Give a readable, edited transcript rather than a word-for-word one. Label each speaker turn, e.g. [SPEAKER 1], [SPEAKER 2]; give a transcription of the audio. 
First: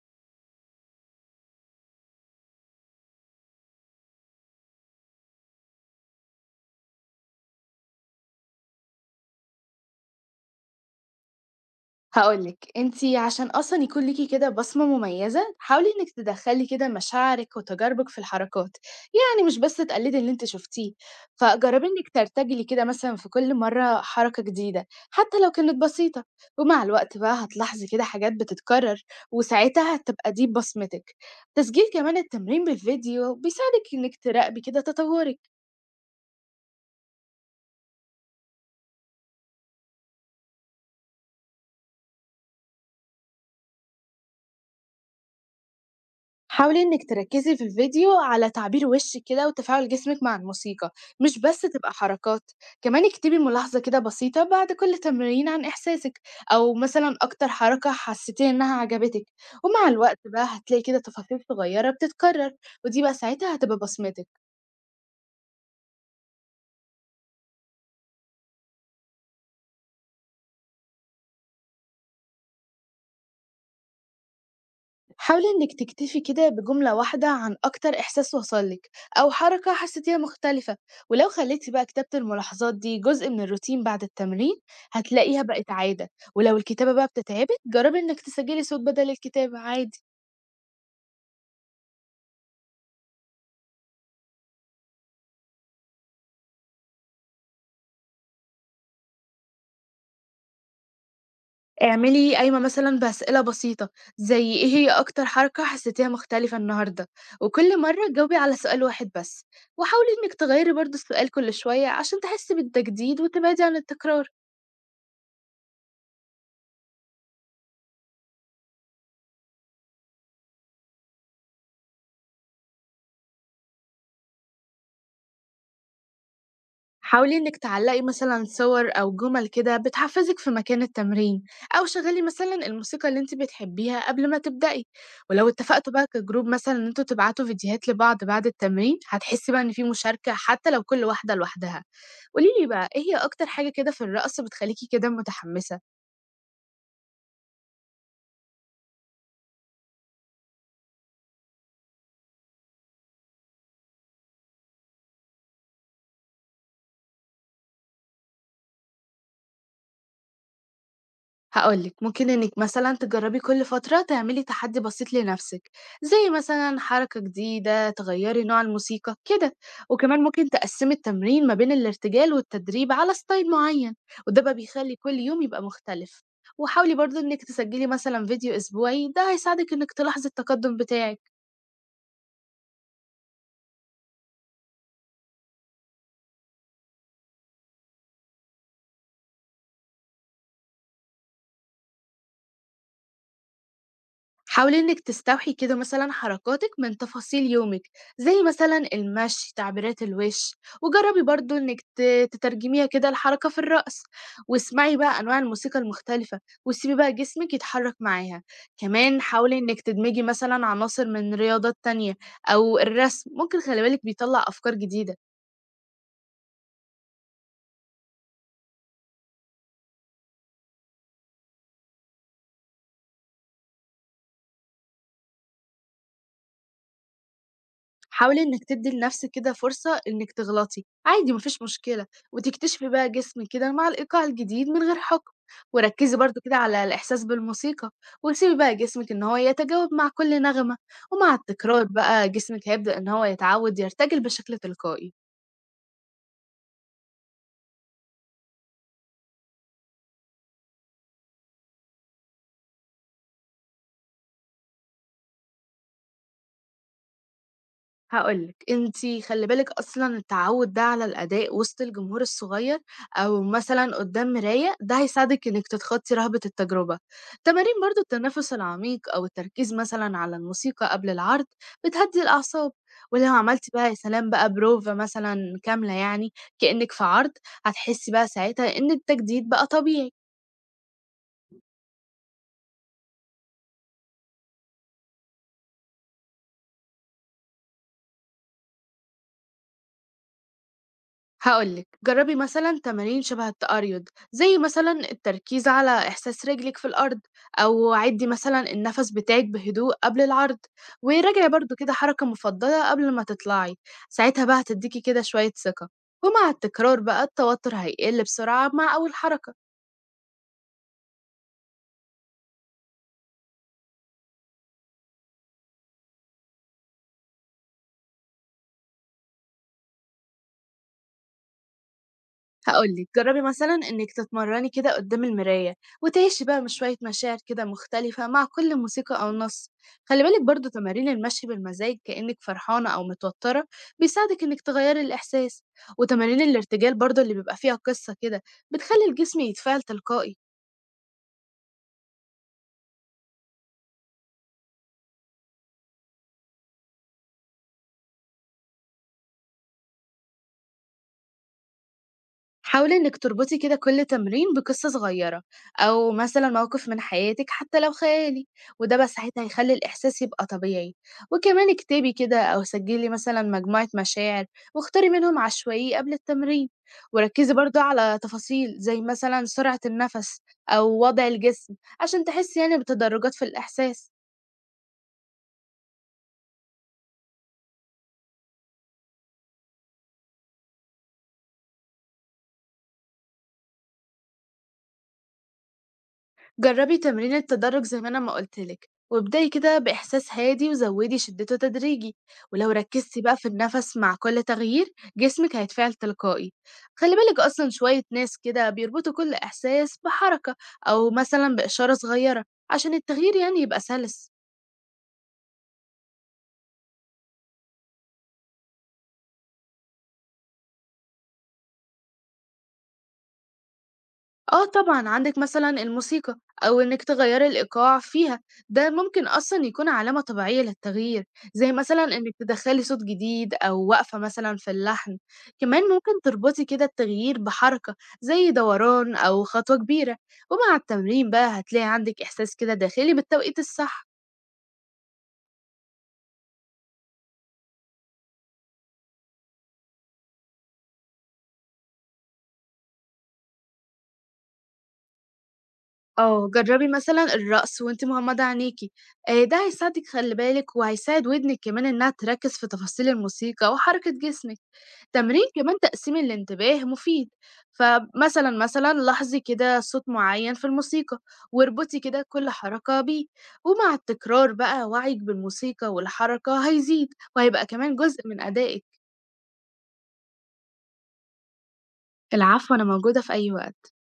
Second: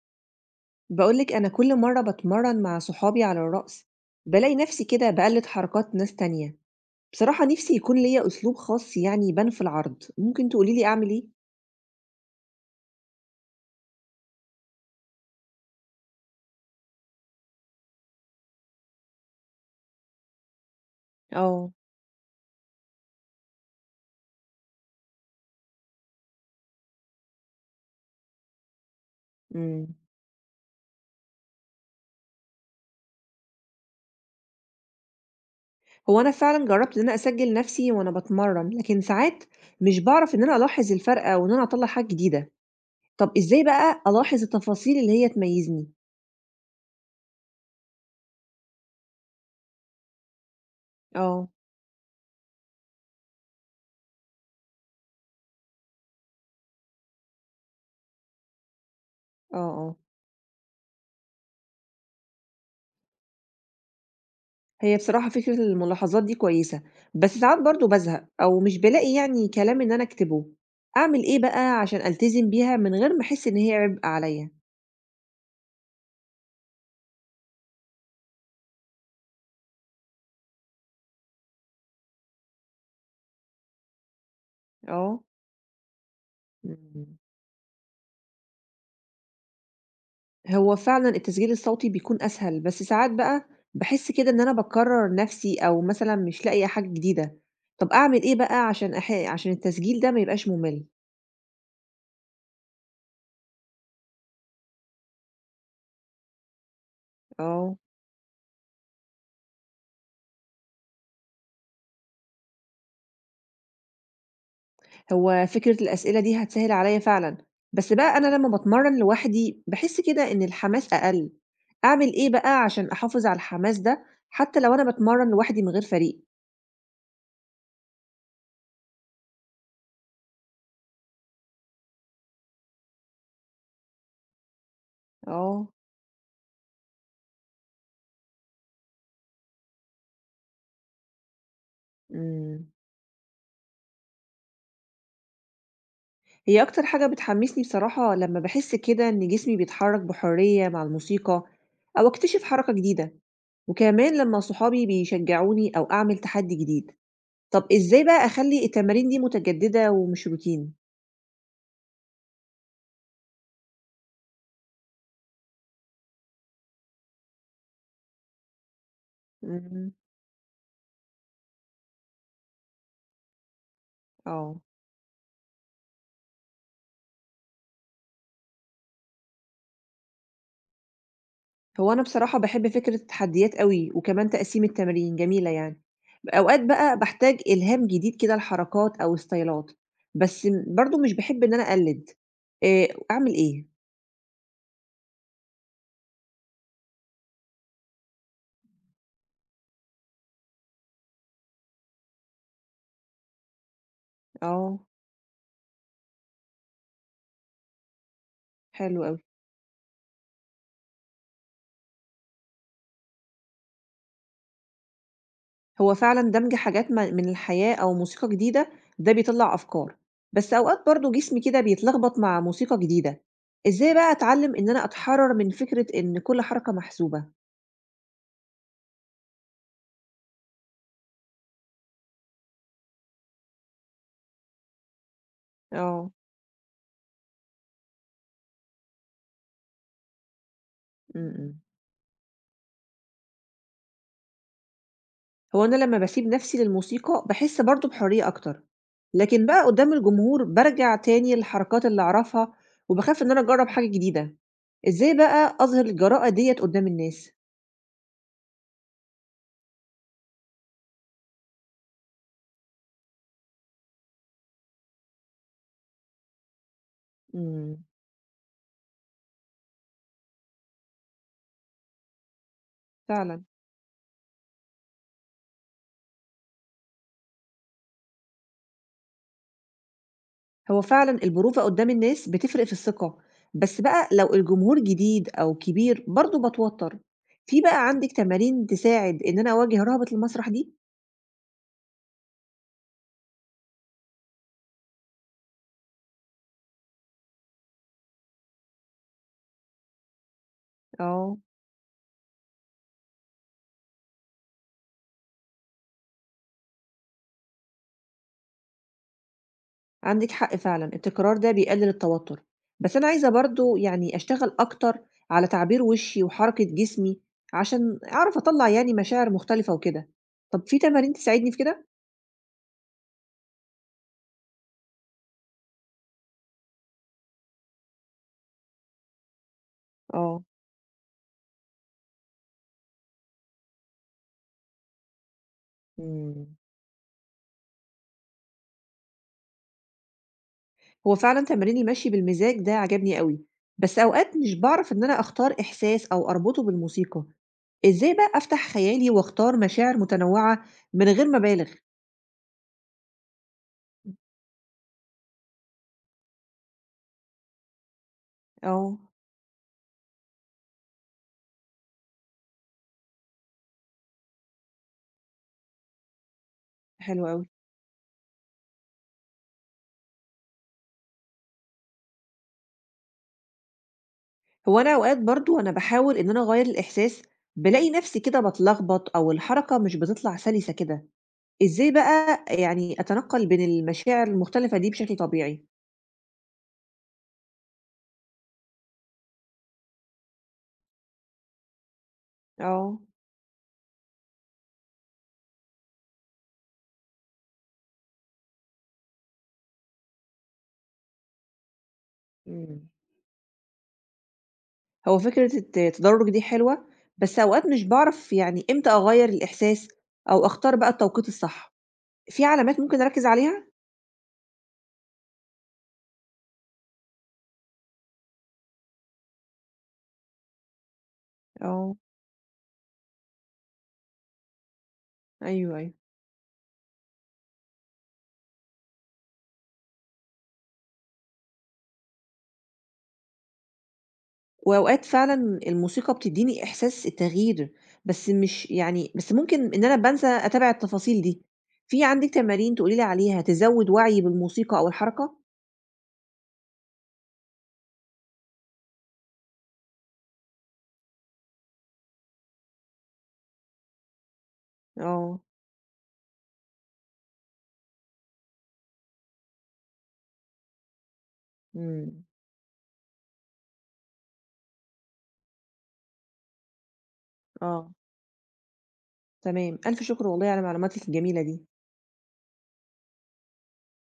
[SPEAKER 1] بقولك أنا كل مرة بتمرن مع صحابي على الرقص، بلاقي نفسي كده بقلد حركات ناس تانية. بصراحة نفسي يكون ليا أسلوب خاص، يعني يبان في العرض. ممكن تقوليلي أعمل إيه؟
[SPEAKER 2] هاقول لِك، أنتِ عشان أصلًا يكون ليكِ كده بصمة مميزة، حاولي إنِّك تدخّلي كده مشاعرِك وتجاربِك في الحركات، يعني مش بس تقلدي اللي أنتِ شُفتيه،
[SPEAKER 1] اه.
[SPEAKER 2] فجرّبي إنِّك ترتجلي كده مثلًا في كل مرّة حركة جديدة، حتى لو كانت بسيطة، ومع الوقت بقى هتلاحظي كده حاجات بتتكرر،
[SPEAKER 1] مم.
[SPEAKER 2] وساعتها هتبقى دي بصمتِك. تسجيل كمان التمرين بالفيديو بيساعدِك إنِّك تراقبي كده تطوّرِك.
[SPEAKER 1] هو أنا فعلا جربت إن أنا أسجل نفسي وأنا بتمرن، لكن ساعات مش بعرف إن أنا ألاحظ الفرق أو إن أنا أطلع حاجة جديدة. طب إزاي بقى ألاحظ التفاصيل اللي هي تميزني؟
[SPEAKER 2] حاولي إنِك تركّزي في الفيديو على تعبير وشِّك كده وتفاعل جسمِك مع الموسيقى، مش
[SPEAKER 1] اه،
[SPEAKER 2] بس تبقى حركات، كمان اكتبي ملاحظة كده بسيطة بعد كل تمرين عن إحساسِك، أو مثلًا أكتر حركة حسيتِ إنها عجبتِك،
[SPEAKER 1] اه،
[SPEAKER 2] ومع
[SPEAKER 1] اه.
[SPEAKER 2] الوقت بقى هتلاقي كده تفاصيل صغيّرة بتتكرر، ودي بقى ساعتها هتبقى بصمتِك.
[SPEAKER 1] هي بصراحة فكرة الملاحظات دي كويسة، بس ساعات برضه بازهق أو مش بالاقي يعني كلام إن أنا أكتبه، أعمل إيه بقى عشان ألتزم بيها من غير ما أحس إن هي عبء عليا؟
[SPEAKER 2] حاولي إنك تكتفي كده بجملة واحدة عن أكتر إحساس وصلك أو حركة حسيتيها مختلفة، ولو خليتي بقى كتابة الملاحظات دي جزء من الروتين بعد التمرين
[SPEAKER 1] اه.
[SPEAKER 2] هتلاقيها بقت عادة. ولو الكتابة بقى
[SPEAKER 1] مم.
[SPEAKER 2] بتتعبك جربي إنك تسجلي صوت بدل الكتابة عادي.
[SPEAKER 1] هو فعلا التسجيل الصوتي بيكون أسهل، بس ساعات بقى بحس كده إن أنا بكرر نفسي أو مثلا مش لاقية حاجة جديدة، طب أعمل إيه بقى عشان عشان التسجيل ده ما يبقاش ممل؟
[SPEAKER 2] اعملي قايمة مثلا بأسئلة بسيطة زي إيه هي أكتر حركة حسيتيها مختلفة النهاردة،
[SPEAKER 1] اه.
[SPEAKER 2] وكل مرة جاوبي على سؤال واحد بس، وحاولي إنك تغيري برضه السؤال كل شوية عشان تحسي بالتجديد وتبعدي عن التكرار.
[SPEAKER 1] هو فكرة الأسئلة دي هتسهل عليا فعلًا، بس بقى أنا لمّا باتمرّن لوحدي باحس كده إن الحماس أقل، أعمل إيه بقى عشان أحافظ على الحماس ده حتى لو أنا باتمرّن لوحدي من غير فريق؟
[SPEAKER 2] حاولي إنِك تعلقي مثلًا صور أو جمل كده بتحفزك في مكان التمرين، أو شغلي مثلًا الموسيقى اللي أنتِ بتحبيها قبل ما تبدئي، ولو
[SPEAKER 1] آه.
[SPEAKER 2] اتفقتوا بقى كجروب مثلًا إن أنتم تبعتوا فيديوهات لبعض بعد التمرين، هتحسي بقى إن في مشاركة حتى لو كل واحدة لوحدها. قولي
[SPEAKER 1] إمم.
[SPEAKER 2] لي بقى إيه هي أكتر حاجة كده في الرقص بتخليكِ كده متحمسة؟
[SPEAKER 1] هي أكتر حاجة بتحمّسني بصراحة لمّا باحس كده إن جسمي بيتحرّك بحرية مع الموسيقى أو أكتشف حركة جديدة، وكمان لمّا صحابي بيشجعوني أو أعمل تحدي جديد. طَب إزاي بقى أخلّي التمارين دي متجددة ومش روتين؟
[SPEAKER 2] هقول لك ممكن انك مثلا تجربي كل فترة تعملي تحدي بسيط لنفسك، زي مثلا حركة جديدة تغيري نوع الموسيقى كده،
[SPEAKER 1] إمم.
[SPEAKER 2] وكمان ممكن تقسمي التمرين ما بين الارتجال والتدريب على ستايل معين، وده بقى
[SPEAKER 1] آه.
[SPEAKER 2] بيخلي كل يوم يبقى مختلف. وحاولي برضو انك تسجلي مثلا فيديو اسبوعي، ده هيساعدك انك تلاحظي التقدم بتاعك.
[SPEAKER 1] هو أنا بصراحة باحب فكرة التحديات أوي، وكمان تقسيم التمارين جميلة يعني. أوقات بقى باحتاج إلهام جديد كده لحركات أو ستايلات، بس برضه مش باحب إن أنا أقلد، أعمل إيه؟
[SPEAKER 2] حاولي إنِك تستوحي كده مثلا حركاتك من تفاصيل يومك، زي مثلا المشي تعبيرات الوش، وجربي برضو إنك تترجميها كده لحركة في الرأس،
[SPEAKER 1] آه.
[SPEAKER 2] واسمعي بقى أنواع الموسيقى المختلفة وسيبي بقى جسمك يتحرك معاها.
[SPEAKER 1] حلو أوي.
[SPEAKER 2] كمان حاولي إنك تدمجي مثلا عناصر من رياضات تانية أو الرسم، ممكن خلي بالك بيطلع أفكار جديدة.
[SPEAKER 1] هو فعلًا دمج حاجات من الحياة أو موسيقى جديدة، ده بيطلّع أفكار، بس أوقات برضه جسمي كده بيتلخبط مع موسيقى جديدة. إزاي بقى أتعلم إن أنا أتحرر من فكرة إن كل حركة محسوبة؟
[SPEAKER 2] حاولي إنِّك تدّي لنَفْسِك كده فرصة إنِّك تغلطي، عادي ما فيش مشكلة، وتكتشفي بقى جسمِك كده مع الإيقاع الجديد من غير حُكم،
[SPEAKER 1] آه.
[SPEAKER 2] وركّزي برضه كده على الإحساس بالموسيقى، وسيبي بقى جسمِك إن هو يتجاوب مع كل نغمة،
[SPEAKER 1] إمم.
[SPEAKER 2] ومع
[SPEAKER 1] إمم.
[SPEAKER 2] التكرار بقى جسمِك هيبدأ إن هو يتعوّد يرتجل بشكل تلقائي.
[SPEAKER 1] هو أنا لمّا باسيب نَفْسي للموسيقى، باحس برضه بحرية أكتر، لكن بقى قُدّام الجمهور بارجع تاني للحركات اللي أعرفها، وباخاف إن أنا أجرّب حاجة جديدة. إزاي بقى أظهر الجراءة ديّة قُدّام الناس؟
[SPEAKER 2] هاقول لِك، أنتِ خلّي بالِك أصلًا التعوّد ده على الأداء وسط الجمهور الصغير أو مثلًا قدّام مراية، ده هيساعدِك إنِّك تتخطّي رهبة التجربة. تمارين
[SPEAKER 1] إمم.
[SPEAKER 2] برضه التنفُّس العميق أو التركيز مثلًا على الموسيقى قبل العرض بتهدّي الأعصاب، ولو
[SPEAKER 1] فعلًا.
[SPEAKER 2] عملتِ بقى يا سلام بقى بروفة مثلًا كاملة يعني كإنِّك في عرض، هتحسّي بقى ساعتها إن التجديد بقى طبيعي.
[SPEAKER 1] هو فعلًا البرودة قُدّام الناس بتفرق في الثقة، بس بقى لو الجمهور جديد أو كبير برضه باتوتّر. في بقى عندِك تمارين تساعد إن أنا أواجه رهبة المسرح دي؟
[SPEAKER 2] هاقول لِك، جرّبي مثلًا تمارين شبه التأريض، زي مثلًا التركيز على إحساس رجلِك في الأرض، أو عدّي مثلًا النَفَس بتاعِك بهدوء قبل العرض،
[SPEAKER 1] آه.
[SPEAKER 2] وراجعي برضه كده حركة مفضلة قبل ما تطلعي، ساعتها بقى هتدّيكِ كده شوية ثقة، ومع التكرار بقى التوتر هيقِل بسرعة مع أول حركة.
[SPEAKER 1] عندِك حق فعلًا، التكرار ده بيقلل التوتر، بس أنا عايزة برضه يعني أشتغل أكتر على تعبير وشي وحركة جسمي، عشان أعرف أطلّع يعني مشاعر مختلفة وكده. طب في تمارين تساعدني في كده؟
[SPEAKER 2] هاقول لِك، جرّبي مثلًا إنِّك تتمرّني كده قدّام المراية وتعيشي بقى م شوية مشاعر كده مختلفة مع كل موسيقى أو نَص. خلّي بالِك
[SPEAKER 1] آه.
[SPEAKER 2] برضه تمارين المشي بالمزاج كإنِّك فرحانة أو متوتّرة، بيساعدِك إنِّك تغيّري الإحساس. وتمارين
[SPEAKER 1] إمم.
[SPEAKER 2] الارتجال برضه اللي بيبقى فيها قِصّة كده، بتخلّي الجسم يتفاعل تلقائي.
[SPEAKER 1] هو فعلًا تمرين المشي بالمزاج ده عجبني أوي، بس أوقات مش باعرف إن أنا أختار إحساس أو أربطه بالموسيقى. إزاي بقى أفتح خيالي وأختار مشاعر متنوعة من غير ما أبالغ؟
[SPEAKER 2] حاولي إنِك تربطي كده كل تمرين بقصة صغيرة أو مثلا موقف من حياتك حتى لو خيالي، وده
[SPEAKER 1] آه.
[SPEAKER 2] بس ساعتها هيخلي الإحساس يبقى طبيعي. وكمان اكتبي كده أو سجلي مثلا مجموعة مشاعر واختاري منهم عشوائي قبل التمرين،
[SPEAKER 1] حلو أوي.
[SPEAKER 2] وركزي برضه على تفاصيل زي مثلا سرعة النفس أو وضع الجسم عشان تحسي يعني بتدرجات في الإحساس.
[SPEAKER 1] هو أنا أوقات برضه وأنا باحاول إن أنا أغيّر الإحساس، بالاقي نفسي كده باتلخبط أو الحركة مش بتطلع سلسة كده. إزاي بقى يعني أتنقّل بين المشاعر المختلفة دي بشكل طبيعي؟
[SPEAKER 2] جربي تمرين التدرج زي ما انا ما قولتلك، وابدأي كده بإحساس هادي وزودي شدته تدريجي، ولو
[SPEAKER 1] آه.
[SPEAKER 2] ركزتي بقى في النفس مع كل تغيير جسمك هيتفاعل تلقائي. خلي بالك أصلا شوية ناس كده بيربطوا كل إحساس بحركة أو مثلا بإشارة صغيرة
[SPEAKER 1] إمم.
[SPEAKER 2] عشان التغيير يعني يبقى سلس.
[SPEAKER 1] هو فكرة التدرج دي حلوة، بس أوقات مش باعرف يعني إمتى أغيّر الإحساس أو أختار بقى التوقيت الصح. في علامات ممكن أركّز عليها؟
[SPEAKER 2] آه طبعًا، عندِك مثلًا الموسيقى أو إنِّك تغيّري الإيقاع فيها، ده ممكن أصلًا يكون علامة طبيعية للتغيير، زي
[SPEAKER 1] آه،
[SPEAKER 2] مثلًا إنِّك تدخّلي صوت جديد أو وقفة مثلًا في اللحن،
[SPEAKER 1] أيوه،
[SPEAKER 2] كمان
[SPEAKER 1] أيوه.
[SPEAKER 2] ممكن تربطي كده التغيير بحركة زي دوران أو خطوة كبيرة، ومع التمرين بقى هتلاقي عندِك إحساس كده داخلي بالتوقيت الصح.
[SPEAKER 1] وأوقات فعلًا الموسيقى بتدّيني إحساس التغيير، بس مش يعني بس ممكن إن أنا بانسى أتابع التفاصيل دي. في عندِك تمارين تقولي لي عليها تزوّد وعيي بالموسيقى أو الحركة؟
[SPEAKER 2] آه، جرّبي مثلًا الرقص وأنتِ مغمضة عينيكِ، ده هيساعدِك خلّي بالِك، وهيساعد ودنِك كمان إنها تركّز في تفاصيل الموسيقى وحركة جسمِك.
[SPEAKER 1] آه.
[SPEAKER 2] تمرين كمان تقسيم الانتباه مفيد، فمثلًا لاحظي كده صوت معيّن في الموسيقى، واربطي
[SPEAKER 1] إمم.
[SPEAKER 2] كده كل حركة بيه، ومع التكرار بقى وعيِك بالموسيقى والحركة هيزيد، وهيبقى
[SPEAKER 1] آه.
[SPEAKER 2] كمان جزء من أدائِك.
[SPEAKER 1] تمام. ألف شكر والله على معلوماتِك الجميلة دي.
[SPEAKER 2] العفو، أنا موجودة في أي وقت.